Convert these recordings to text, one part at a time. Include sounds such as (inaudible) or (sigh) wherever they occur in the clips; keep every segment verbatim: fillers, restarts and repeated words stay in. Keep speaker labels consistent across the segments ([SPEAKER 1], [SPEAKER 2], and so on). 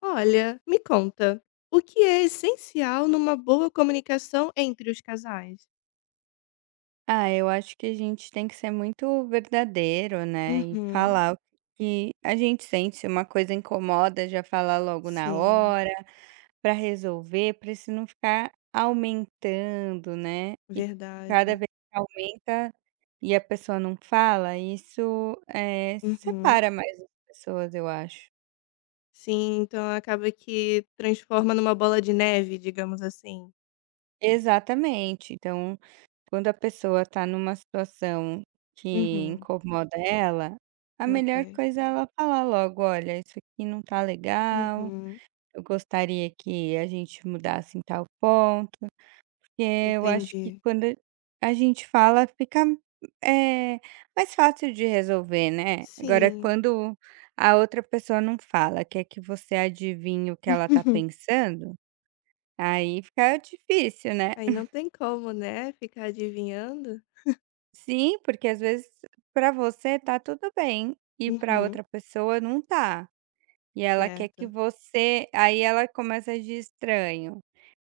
[SPEAKER 1] Olha, me conta, o que é essencial numa boa comunicação entre os casais?
[SPEAKER 2] Ah, eu acho que a gente tem que ser muito verdadeiro, né, e
[SPEAKER 1] Uhum,
[SPEAKER 2] falar o Uhum. que a gente sente, se uma coisa incomoda, já falar logo na
[SPEAKER 1] sim,
[SPEAKER 2] hora, para resolver, para isso não ficar aumentando, né, e cada
[SPEAKER 1] verdade.
[SPEAKER 2] vez que aumenta e a pessoa não fala, isso, eh,
[SPEAKER 1] Uhum.
[SPEAKER 2] separa mais as pessoas, eu acho.
[SPEAKER 1] Sim, então acaba que transforma numa bola de neve, digamos assim.
[SPEAKER 2] Exatamente, então, quando a pessoa está numa situação que
[SPEAKER 1] Uhum,
[SPEAKER 2] incomoda ela, a melhor
[SPEAKER 1] ok.
[SPEAKER 2] coisa é ela falar logo: "Olha, isso aqui não está legal,
[SPEAKER 1] Uhum,
[SPEAKER 2] eu gostaria que a gente mudasse em tal ponto", porque eu acho que
[SPEAKER 1] entendi.
[SPEAKER 2] quando a gente fala fica, eh, mais fácil de resolver, né. Agora,
[SPEAKER 1] Sim.
[SPEAKER 2] quando a outra pessoa não fala, quer que você adivinhe o que ela está
[SPEAKER 1] (laughs)
[SPEAKER 2] pensando, aí fica difícil, né.
[SPEAKER 1] Aí não tem como, né, ficar adivinhando.
[SPEAKER 2] Sim, porque às vezes para você tá tudo bem e para
[SPEAKER 1] Uhum,
[SPEAKER 2] outra pessoa não tá. E ela quer que
[SPEAKER 1] certo.
[SPEAKER 2] você, aí ela começa de estranho,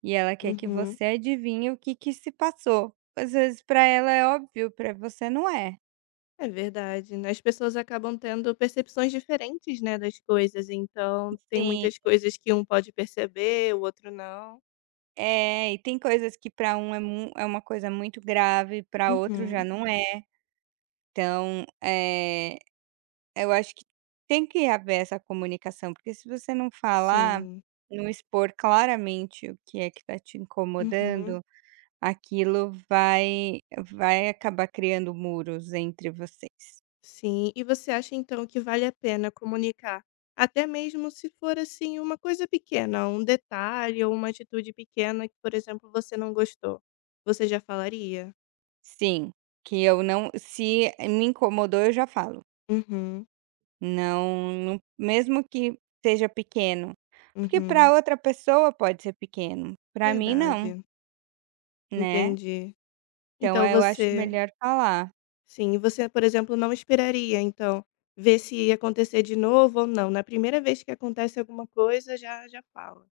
[SPEAKER 2] e ela quer que
[SPEAKER 1] Uhum.
[SPEAKER 2] você adivinhe o que que se passou. Às vezes para ela é óbvio, para você não é.
[SPEAKER 1] É verdade, né, as pessoas acabam tendo percepções diferentes, né, das coisas, então tem
[SPEAKER 2] Sim,
[SPEAKER 1] muitas coisas que um pode perceber, o outro não.
[SPEAKER 2] é, e tem coisas que para um é mu é uma coisa muito grave, para outro já
[SPEAKER 1] Uhum.
[SPEAKER 2] não é. Então, eh eu acho que tem que haver essa comunicação, porque se você não falar,
[SPEAKER 1] Sim.
[SPEAKER 2] não expor claramente o que é que está te
[SPEAKER 1] Uhum.
[SPEAKER 2] incomodando, aquilo vai vai acabar criando muros entre vocês.
[SPEAKER 1] Sim. E você acha então que vale a pena comunicar, até mesmo se for, assim, uma coisa pequena, um detalhe ou uma atitude pequena que, por exemplo, você não gostou, você já falaria?
[SPEAKER 2] Sim, que eu não, se me incomodou, eu já falo.
[SPEAKER 1] Uhum,
[SPEAKER 2] Não, não mesmo que seja pequeno, porque
[SPEAKER 1] uhum.
[SPEAKER 2] para outra pessoa pode ser pequeno, para mim não,
[SPEAKER 1] Verdade,
[SPEAKER 2] né?
[SPEAKER 1] entendi.
[SPEAKER 2] Então
[SPEAKER 1] Então
[SPEAKER 2] eu acho
[SPEAKER 1] você
[SPEAKER 2] melhor falar.
[SPEAKER 1] Sim, e você, por exemplo, não esperaria, então, ver se ia acontecer de novo ou não. Na primeira vez que acontece alguma coisa, já já fala.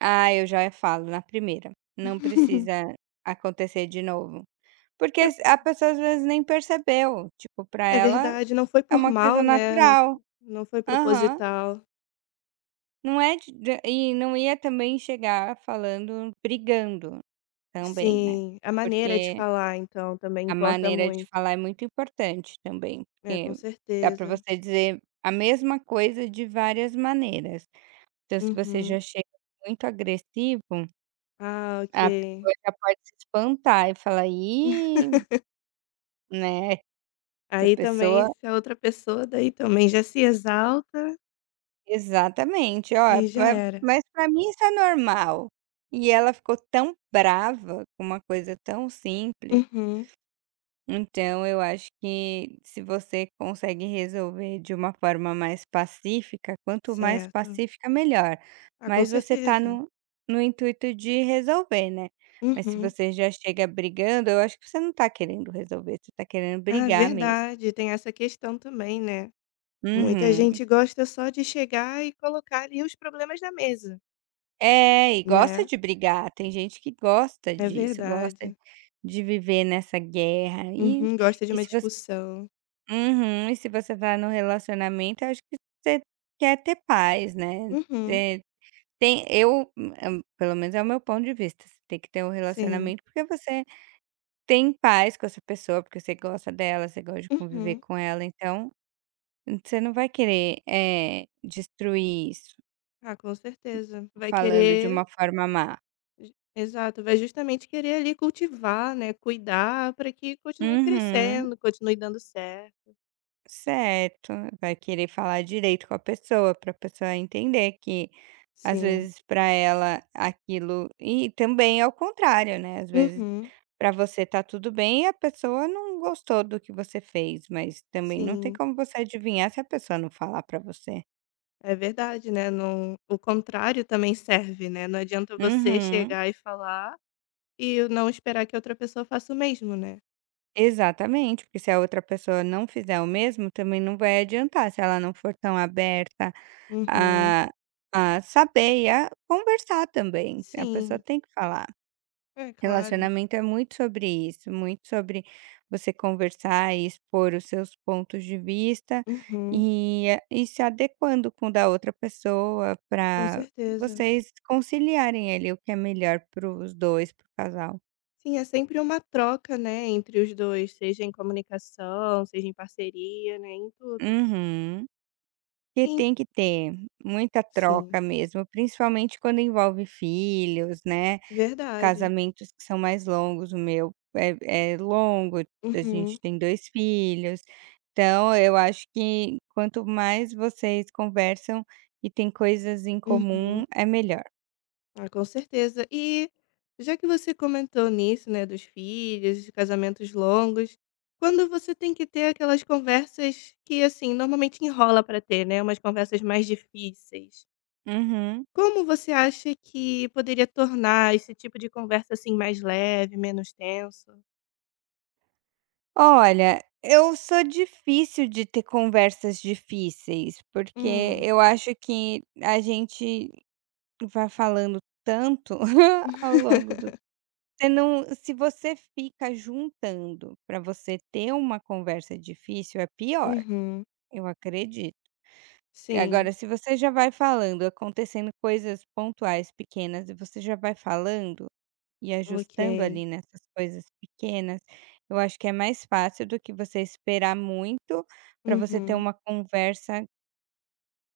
[SPEAKER 2] Ah, eu já falo na primeira, não
[SPEAKER 1] (laughs)
[SPEAKER 2] precisa acontecer de novo. Porque
[SPEAKER 1] É
[SPEAKER 2] s a pessoa às vezes nem percebeu, tipo, pra
[SPEAKER 1] é
[SPEAKER 2] ela
[SPEAKER 1] verdade, não foi
[SPEAKER 2] é
[SPEAKER 1] por
[SPEAKER 2] uma coisa
[SPEAKER 1] mal, né, não
[SPEAKER 2] natural.
[SPEAKER 1] não foi
[SPEAKER 2] Aham.
[SPEAKER 1] proposital.
[SPEAKER 2] Não é de de e não ia também chegar falando brigando também, né.
[SPEAKER 1] Sim, a maneira de
[SPEAKER 2] Porque
[SPEAKER 1] falar, então, também
[SPEAKER 2] a
[SPEAKER 1] importa
[SPEAKER 2] maneira de
[SPEAKER 1] muito.
[SPEAKER 2] falar é muito importante também,
[SPEAKER 1] É, com
[SPEAKER 2] porque dá pra
[SPEAKER 1] certeza.
[SPEAKER 2] você dizer a mesma coisa de várias maneiras. Então, se você
[SPEAKER 1] Uhum.
[SPEAKER 2] já chega muito agressivo,
[SPEAKER 1] Ah,
[SPEAKER 2] a
[SPEAKER 1] ok.
[SPEAKER 2] pessoa já pode se espantar e falar: "Ih", né, essa
[SPEAKER 1] Aí
[SPEAKER 2] pessoa,
[SPEAKER 1] também, se a outra pessoa daí também já se exalta,
[SPEAKER 2] exatamente, "Ó,
[SPEAKER 1] aí já
[SPEAKER 2] pa
[SPEAKER 1] era.
[SPEAKER 2] mas para mim isso é normal". E ela ficou tão brava com uma coisa tão simples,
[SPEAKER 1] Uhum,
[SPEAKER 2] então eu acho que se você consegue resolver de uma forma mais pacífica, quanto mais
[SPEAKER 1] certo.
[SPEAKER 2] pacífica melhor,
[SPEAKER 1] Ah, com
[SPEAKER 2] mas você tá
[SPEAKER 1] certeza.
[SPEAKER 2] no no intuito de resolver, né. Mas se
[SPEAKER 1] Uhum.
[SPEAKER 2] você já chega brigando, eu acho que você não tá querendo resolver, você tá querendo
[SPEAKER 1] Ah,
[SPEAKER 2] brigar mesmo.
[SPEAKER 1] verdade, tem essa questão também, né. Muita
[SPEAKER 2] Uhum.
[SPEAKER 1] gente gosta só de chegar e colocar ali os problemas na mesa,
[SPEAKER 2] É, e gosta
[SPEAKER 1] né.
[SPEAKER 2] de brigar, tem gente que gosta
[SPEAKER 1] É
[SPEAKER 2] disso, gosta
[SPEAKER 1] verdade.
[SPEAKER 2] de viver nessa guerra, e
[SPEAKER 1] Uhum, gosta de
[SPEAKER 2] e
[SPEAKER 1] uma
[SPEAKER 2] se você
[SPEAKER 1] discussão.
[SPEAKER 2] uhum, e se você tá no relacionamento, eu acho que você quer ter paz, né.
[SPEAKER 1] Uhum,
[SPEAKER 2] Você tem, eu, hã, pelo menos é o meu ponto de vista, você tem que ter um
[SPEAKER 1] sim.
[SPEAKER 2] relacionamento porque você tem paz com essa pessoa, porque você gosta dela, você gosta de conviver
[SPEAKER 1] Uhum.
[SPEAKER 2] com ela, então, hum, você não vai querer, é destruir isso
[SPEAKER 1] Ah, com certeza. Vai
[SPEAKER 2] falando de
[SPEAKER 1] querer
[SPEAKER 2] uma forma má.
[SPEAKER 1] ju exato, vai justamente querer ali cultivar, né, cuidar para que continue
[SPEAKER 2] Uhum.
[SPEAKER 1] crescendo, continue dando certo.
[SPEAKER 2] Certo, vai querer falar direito com a pessoa, para a pessoa entender que, às
[SPEAKER 1] Sim.
[SPEAKER 2] vezes, para ela aquilo, e também ao contrário, né, às vezes,
[SPEAKER 1] Uhum,
[SPEAKER 2] para você tá tudo bem e a pessoa não gostou do que você fez, mas também não tem
[SPEAKER 1] sim.
[SPEAKER 2] como você adivinhar se a pessoa não falar para você.
[SPEAKER 1] É verdade, né, não o contrário também serve, né, não adianta você
[SPEAKER 2] Uhum,
[SPEAKER 1] chegar e falar e não esperar que outra pessoa faça o mesmo, né.
[SPEAKER 2] exatamente, porque se a outra pessoa não fizer o mesmo, também não vai adiantar, se ela não for tão aberta
[SPEAKER 1] Uhum.
[SPEAKER 2] a a saber e a conversar também, a pessoa
[SPEAKER 1] Sim.
[SPEAKER 2] tem que falar.
[SPEAKER 1] É, claro.
[SPEAKER 2] Relacionamento é muito sobre isso, muito sobre você conversar e expor os seus pontos de vista,
[SPEAKER 1] Uhum.
[SPEAKER 2] e eh, e se adequando com o da outra pessoa
[SPEAKER 1] Com
[SPEAKER 2] para
[SPEAKER 1] certeza.
[SPEAKER 2] vocês conciliarem ali o que é melhor para os dois, para o casal.
[SPEAKER 1] Sim, é sempre uma troca, né, entre os dois, seja em comunicação, seja em parceria, né, em tudo.
[SPEAKER 2] Uhum. Porque
[SPEAKER 1] Em
[SPEAKER 2] tem que ter muita troca
[SPEAKER 1] sim,
[SPEAKER 2] mesmo, principalmente quando envolve filhos, né?
[SPEAKER 1] verdade.
[SPEAKER 2] Casamentos que são mais longos, o meu é é longo, a
[SPEAKER 1] Uhum,
[SPEAKER 2] gente tem dois filhos. Então eu acho que quanto mais vocês conversam e tem coisas em
[SPEAKER 1] uhum.
[SPEAKER 2] comum, é melhor.
[SPEAKER 1] Ah, com certeza. E já que você comentou nisso, né, dos filhos, de casamentos longos, quando você tem que ter aquelas conversas que, assim, normalmente enrola para ter, né, umas conversas mais difíceis,
[SPEAKER 2] Uhum.
[SPEAKER 1] como você acha que poderia tornar esse tipo de conversa, assim, mais leve, menos tenso?
[SPEAKER 2] Olha, eu sou difícil de ter conversas difíceis, porque
[SPEAKER 1] Hum.
[SPEAKER 2] eu acho que a gente vai falando tanto (laughs) ao
[SPEAKER 1] (laughs)
[SPEAKER 2] longo do Você não, se você fica juntando para você ter uma conversa difícil, é pior,
[SPEAKER 1] Uhum.
[SPEAKER 2] eu acredito.
[SPEAKER 1] Sim.
[SPEAKER 2] Agora, se você já vai falando, acontecendo coisas pontuais, pequenas, e você já vai falando e
[SPEAKER 1] Ok.
[SPEAKER 2] ajustando ali nessas coisas pequenas, eu acho que é mais fácil do que você esperar muito para você ter
[SPEAKER 1] Uhum.
[SPEAKER 2] uma conversa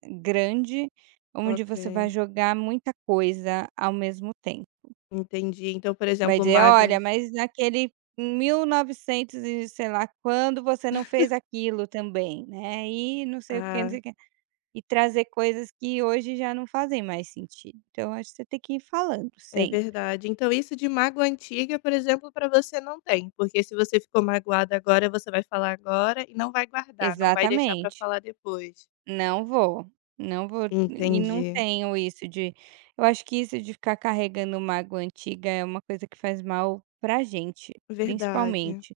[SPEAKER 2] grande, onde você vai
[SPEAKER 1] Ok.
[SPEAKER 2] jogar muita coisa ao mesmo tempo.
[SPEAKER 1] Entendi. Então, por
[SPEAKER 2] Vai
[SPEAKER 1] exemplo,
[SPEAKER 2] dizer: "Olha,
[SPEAKER 1] mágoas.
[SPEAKER 2] mas naquele em mil e novecentos e novecentos e sei lá quando, você não fez aquilo também, né, e não sei o que não
[SPEAKER 1] Ah.
[SPEAKER 2] sei o quê". E trazer coisas que hoje já não fazem mais sentido. Então acho que você tem que ir falando
[SPEAKER 1] É
[SPEAKER 2] sempre.
[SPEAKER 1] verdade. Então isso de mágoa antiga, por exemplo, para você não tem, porque se você ficou magoada agora, você vai falar agora e não vai guardar, não vai deixar para
[SPEAKER 2] Exatamente.
[SPEAKER 1] falar depois.
[SPEAKER 2] Não vou, não vou, e não
[SPEAKER 1] Entendi.
[SPEAKER 2] tenho isso de eu acho que isso de ficar carregando mágoa antiga é uma coisa que faz mal pra gente,
[SPEAKER 1] Verdade.
[SPEAKER 2] principalmente.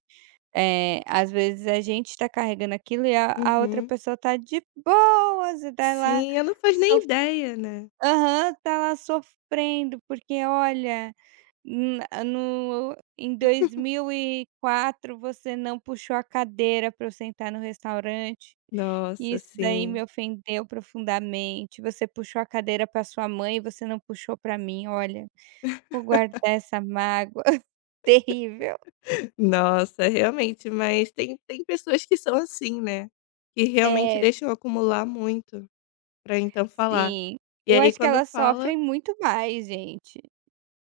[SPEAKER 2] Eh, às vezes a gente está carregando aquilo e a a outra
[SPEAKER 1] Uhum.
[SPEAKER 2] pessoa tá de boas e tá lá
[SPEAKER 1] Sim, eu não faz nem
[SPEAKER 2] sof
[SPEAKER 1] ideia, né.
[SPEAKER 2] aham, tá lá sofrendo, porque olha, na no em dois mil e quatro você não puxou a cadeira para eu sentar no restaurante, e
[SPEAKER 1] Nossa,
[SPEAKER 2] isso daí me
[SPEAKER 1] sim.
[SPEAKER 2] ofendeu profundamente, você puxou a cadeira para sua mãe e você não puxou para mim, olha, vou guardar essa mágoa. (laughs) Terrível.
[SPEAKER 1] Nossa, realmente, mas tem tem pessoas que são assim, né, que realmente
[SPEAKER 2] É.
[SPEAKER 1] deixam acumular muito para então falar.
[SPEAKER 2] Sim,
[SPEAKER 1] E
[SPEAKER 2] eu
[SPEAKER 1] aí
[SPEAKER 2] acho que
[SPEAKER 1] quando
[SPEAKER 2] elas
[SPEAKER 1] fala
[SPEAKER 2] sofrem muito mais, gente.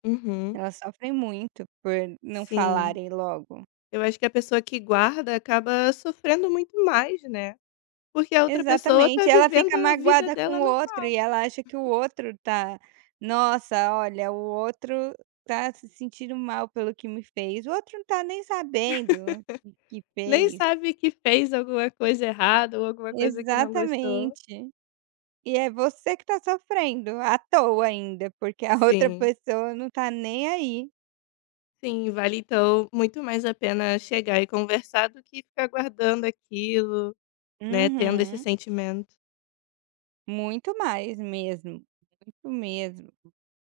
[SPEAKER 1] uhum,
[SPEAKER 2] Elas sofrem muito por não
[SPEAKER 1] sim.
[SPEAKER 2] falarem logo.
[SPEAKER 1] Eu acho que a pessoa que guarda acaba sofrendo muito mais, né, porque a outra pessoa tá
[SPEAKER 2] Exatamente, ela
[SPEAKER 1] vivendo
[SPEAKER 2] fica
[SPEAKER 1] a vida
[SPEAKER 2] magoada
[SPEAKER 1] dela
[SPEAKER 2] com o
[SPEAKER 1] normal,
[SPEAKER 2] outro e ela acha que o outro tá, nossa, olha, o outro tá se sentindo mal pelo que me fez, o outro não tá nem sabendo o que que
[SPEAKER 1] nem
[SPEAKER 2] fez.
[SPEAKER 1] sabe que fez alguma coisa errada ou alguma coisa que não gostou.
[SPEAKER 2] Exatamente. E é você que tá sofrendo, à toa ainda, porque a (laughs) outra
[SPEAKER 1] Sim,
[SPEAKER 2] pessoa não tá nem aí.
[SPEAKER 1] sim, vale então muito mais a pena chegar e conversar do que ficar guardando aquilo, né, tendo esse
[SPEAKER 2] Uhum.
[SPEAKER 1] sentimento.
[SPEAKER 2] Muito mais mesmo, muito mesmo.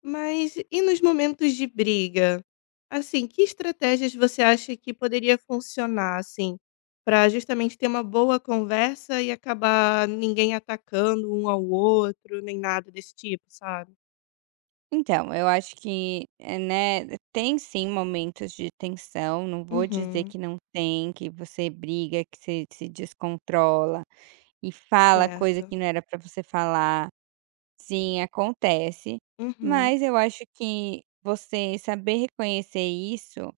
[SPEAKER 1] Mas e nos momentos de briga? Assim, que estratégias você acha que poderia funcionar, assim, para justamente ter uma boa conversa e acabar ninguém atacando um ao outro, nem nada desse tipo, sabe?
[SPEAKER 2] Então, eu acho que, eh, né, tem sim momentos de tensão, não vou dizer
[SPEAKER 1] Uhum.
[SPEAKER 2] que não tem, que você briga, que você se descontrola e fala coisa
[SPEAKER 1] Certo.
[SPEAKER 2] que não era pra você falar. Sim, acontece,
[SPEAKER 1] Uhum.
[SPEAKER 2] mas eu acho que você saber reconhecer isso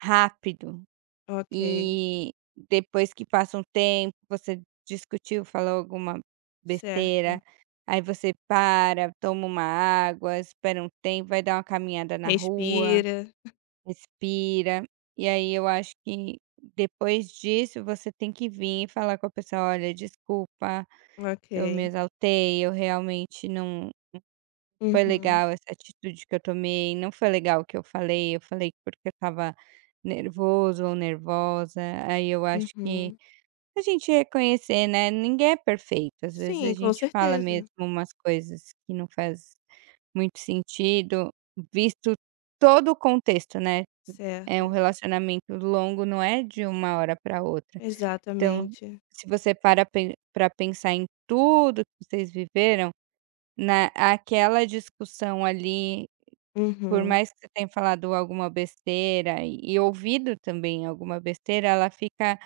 [SPEAKER 2] rápido.
[SPEAKER 1] Ok.
[SPEAKER 2] E depois que passa um tempo, você discutiu, falou alguma
[SPEAKER 1] Certo.
[SPEAKER 2] besteira, aí você para, toma uma água, espera um tempo, vai dar uma caminhada na rua,
[SPEAKER 1] Respira.
[SPEAKER 2] respira. E aí eu acho que depois disso você tem que vir e falar com a pessoa: olha, desculpa, eu me
[SPEAKER 1] Ok.
[SPEAKER 2] exaltei, eu realmente, não foi
[SPEAKER 1] Uhum.
[SPEAKER 2] legal essa atitude que eu tomei, não foi legal o que eu falei, eu falei porque eu estava nervoso ou nervosa. Aí eu acho que
[SPEAKER 1] Uhum.
[SPEAKER 2] a gente reconhecer, né, ninguém é perfeito, às vezes a
[SPEAKER 1] Sim, com
[SPEAKER 2] gente fala mesmo
[SPEAKER 1] certeza.
[SPEAKER 2] umas coisas que não faz muito sentido, visto todo o contexto, né, é um
[SPEAKER 1] Certo.
[SPEAKER 2] relacionamento longo, não é de uma hora para outra. Então,
[SPEAKER 1] Exatamente.
[SPEAKER 2] se você para para pensar em tudo que vocês viveram, na aquela discussão ali, por
[SPEAKER 1] Uhum.
[SPEAKER 2] mais que você tenha falado alguma besteira e e ouvido também alguma besteira, ela fica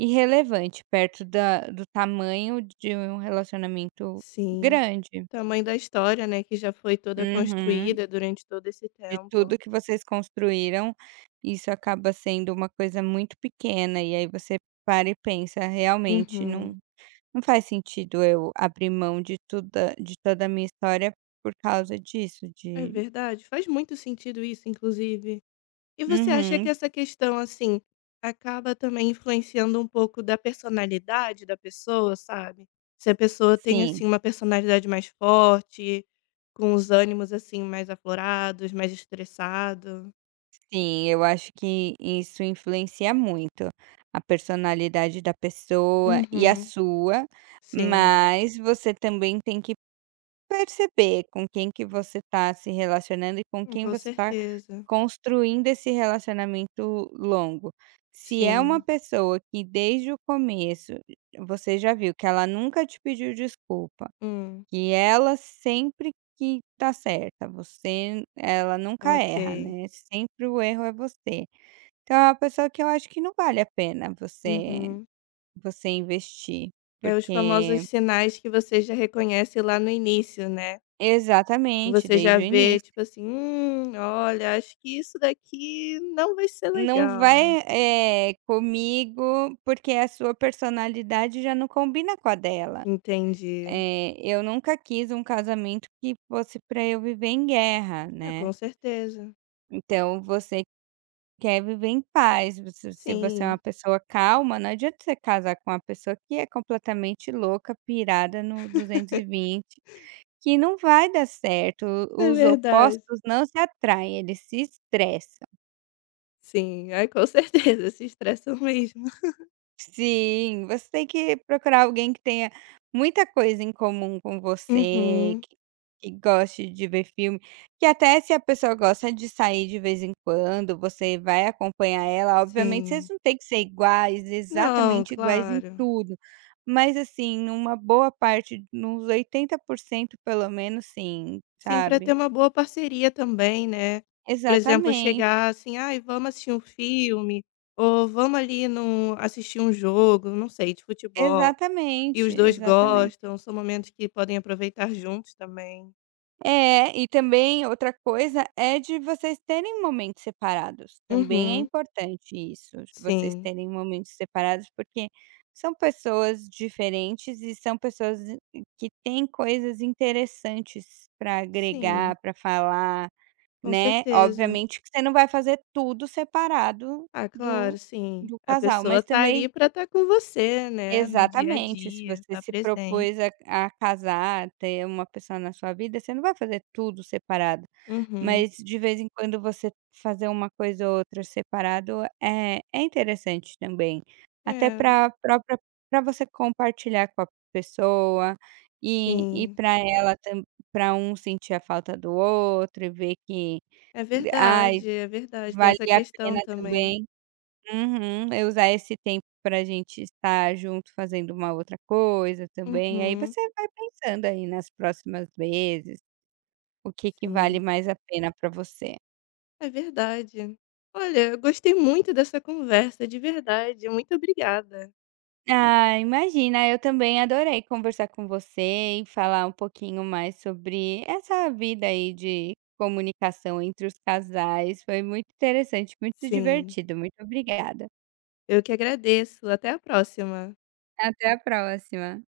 [SPEAKER 2] irrelevante, perto da do tamanho de um relacionamento
[SPEAKER 1] Sim.
[SPEAKER 2] grande.
[SPEAKER 1] Tamanho da história, né, que já foi toda
[SPEAKER 2] Uhum.
[SPEAKER 1] construída durante todo esse
[SPEAKER 2] De tudo
[SPEAKER 1] tempo.
[SPEAKER 2] que vocês construíram, isso acaba sendo uma coisa muito pequena, e aí você para e pensa: "Realmente não
[SPEAKER 1] Uhum.
[SPEAKER 2] não faz sentido eu abrir mão de tudo, de toda a minha história, por causa disso,
[SPEAKER 1] É
[SPEAKER 2] de".
[SPEAKER 1] verdade, faz muito sentido isso, inclusive. E você acha que
[SPEAKER 2] Uhum,
[SPEAKER 1] essa questão, assim, acaba também influenciando um pouco da personalidade da pessoa, sabe? Se a pessoa tem,
[SPEAKER 2] sim.
[SPEAKER 1] assim, uma personalidade mais forte, com os ânimos, assim, mais aflorados, mais estressado.
[SPEAKER 2] Sim, eu acho que isso influencia muito a personalidade da pessoa e a
[SPEAKER 1] Uhum.
[SPEAKER 2] sua,
[SPEAKER 1] Sim.
[SPEAKER 2] mas você também tem que perceber com quem que você está se relacionando e com
[SPEAKER 1] Hum,
[SPEAKER 2] quem
[SPEAKER 1] com
[SPEAKER 2] você está
[SPEAKER 1] certeza.
[SPEAKER 2] construindo esse relacionamento longo. Se é uma
[SPEAKER 1] Sim.
[SPEAKER 2] pessoa que desde o começo você já viu que ela nunca te pediu desculpa,
[SPEAKER 1] Hum.
[SPEAKER 2] que ela sempre que tá certa, você ela nunca erra,
[SPEAKER 1] Ok.
[SPEAKER 2] né? Sempre o erro é você. Então é uma pessoa que eu acho que não vale a pena você
[SPEAKER 1] Uhum.
[SPEAKER 2] você investir,
[SPEAKER 1] É os famosos
[SPEAKER 2] porque,
[SPEAKER 1] sinais que você já reconhece lá no início, né.
[SPEAKER 2] exatamente,
[SPEAKER 1] Você já
[SPEAKER 2] desde o
[SPEAKER 1] vê,
[SPEAKER 2] início.
[SPEAKER 1] tipo assim: "Hum, olha, acho que isso daqui não vai ser
[SPEAKER 2] Não
[SPEAKER 1] legal".
[SPEAKER 2] vai, eh, comigo, porque a sua personalidade já não combina com a dela.
[SPEAKER 1] Entendi.
[SPEAKER 2] Eh, eu nunca quis um casamento que fosse para eu viver em guerra,
[SPEAKER 1] Ah,
[SPEAKER 2] né.
[SPEAKER 1] com certeza.
[SPEAKER 2] Então você quer viver em paz, você se você é uma
[SPEAKER 1] Sim,
[SPEAKER 2] pessoa calma, não adianta você casar com uma pessoa que é completamente louca, pirada no
[SPEAKER 1] (laughs)
[SPEAKER 2] duzentos e vinte. Que não vai dar certo,
[SPEAKER 1] é
[SPEAKER 2] os
[SPEAKER 1] verdade.
[SPEAKER 2] opostos não se atraem, eles se estressam.
[SPEAKER 1] Sim, ai, com certeza, se estressam mesmo. (laughs)
[SPEAKER 2] Sim, você tem que procurar alguém que tenha muita coisa em comum com você,
[SPEAKER 1] Uhum,
[SPEAKER 2] que que goste de ver filme, que até, se a pessoa gosta de sair de vez em quando, você vai acompanhar ela, obviamente vocês
[SPEAKER 1] sim.
[SPEAKER 2] não têm que ser iguais,
[SPEAKER 1] Não,
[SPEAKER 2] exatamente iguais em
[SPEAKER 1] claro.
[SPEAKER 2] tudo, mas assim, numa boa parte, nos oitenta por cento pelo menos, sim,
[SPEAKER 1] Sim, para
[SPEAKER 2] sabe.
[SPEAKER 1] ter uma boa parceria também, né. Por exemplo,
[SPEAKER 2] Exatamente.
[SPEAKER 1] chegar assim: "Ai, vamos assistir um filme", ou "Vamos ali num assistir um jogo", não sei, de futebol, e
[SPEAKER 2] Exatamente,
[SPEAKER 1] os dois
[SPEAKER 2] exatamente.
[SPEAKER 1] gostam, são momentos que podem aproveitar juntos também.
[SPEAKER 2] É, e também outra coisa é de vocês terem momentos separados, também é
[SPEAKER 1] Uhum.
[SPEAKER 2] importante isso, vocês
[SPEAKER 1] Sim,
[SPEAKER 2] terem momentos separados, porque são pessoas diferentes e são pessoas i- que têm coisas interessantes para
[SPEAKER 1] sim,
[SPEAKER 2] agregar, para falar,
[SPEAKER 1] com
[SPEAKER 2] né.
[SPEAKER 1] certeza.
[SPEAKER 2] Obviamente que você não vai fazer tudo separado
[SPEAKER 1] Ah, claro,
[SPEAKER 2] do
[SPEAKER 1] sim.
[SPEAKER 2] do
[SPEAKER 1] A
[SPEAKER 2] casal,
[SPEAKER 1] pessoa
[SPEAKER 2] mas
[SPEAKER 1] tá
[SPEAKER 2] também.
[SPEAKER 1] ali pra estar com você, né, no dia a
[SPEAKER 2] Exatamente, se
[SPEAKER 1] dia,
[SPEAKER 2] você
[SPEAKER 1] tá
[SPEAKER 2] se
[SPEAKER 1] presente.
[SPEAKER 2] propôs a a casar, ter uma pessoa na sua vida, você não vai fazer tudo separado,
[SPEAKER 1] Uhum.
[SPEAKER 2] mas de vez em quando você fazer uma coisa ou outra separado é é interessante também, até
[SPEAKER 1] É,
[SPEAKER 2] para própria, para você compartilhar com a pessoa, e e
[SPEAKER 1] sim.
[SPEAKER 2] para ela, para um sentir a falta do outro e ver que,
[SPEAKER 1] É
[SPEAKER 2] ai,
[SPEAKER 1] verdade, é verdade, tem
[SPEAKER 2] vale
[SPEAKER 1] essa
[SPEAKER 2] a
[SPEAKER 1] questão
[SPEAKER 2] pena
[SPEAKER 1] também.
[SPEAKER 2] também. Uhum. Eu usar esse tempo pra gente estar junto fazendo uma outra coisa também, aí
[SPEAKER 1] Uhum,
[SPEAKER 2] você vai pensando aí nas próximas vezes, o que que vale
[SPEAKER 1] sim,
[SPEAKER 2] mais a pena pra você.
[SPEAKER 1] é verdade. Olha, eu gostei muito dessa conversa, de verdade, muito obrigada.
[SPEAKER 2] Ah, imagina, eu também adorei conversar com você e falar um pouquinho mais sobre essa vida aí de comunicação entre os casais, foi muito interessante, muito
[SPEAKER 1] Sim,
[SPEAKER 2] divertido, muito obrigada.
[SPEAKER 1] eu que agradeço, até a próxima.
[SPEAKER 2] Até a próxima.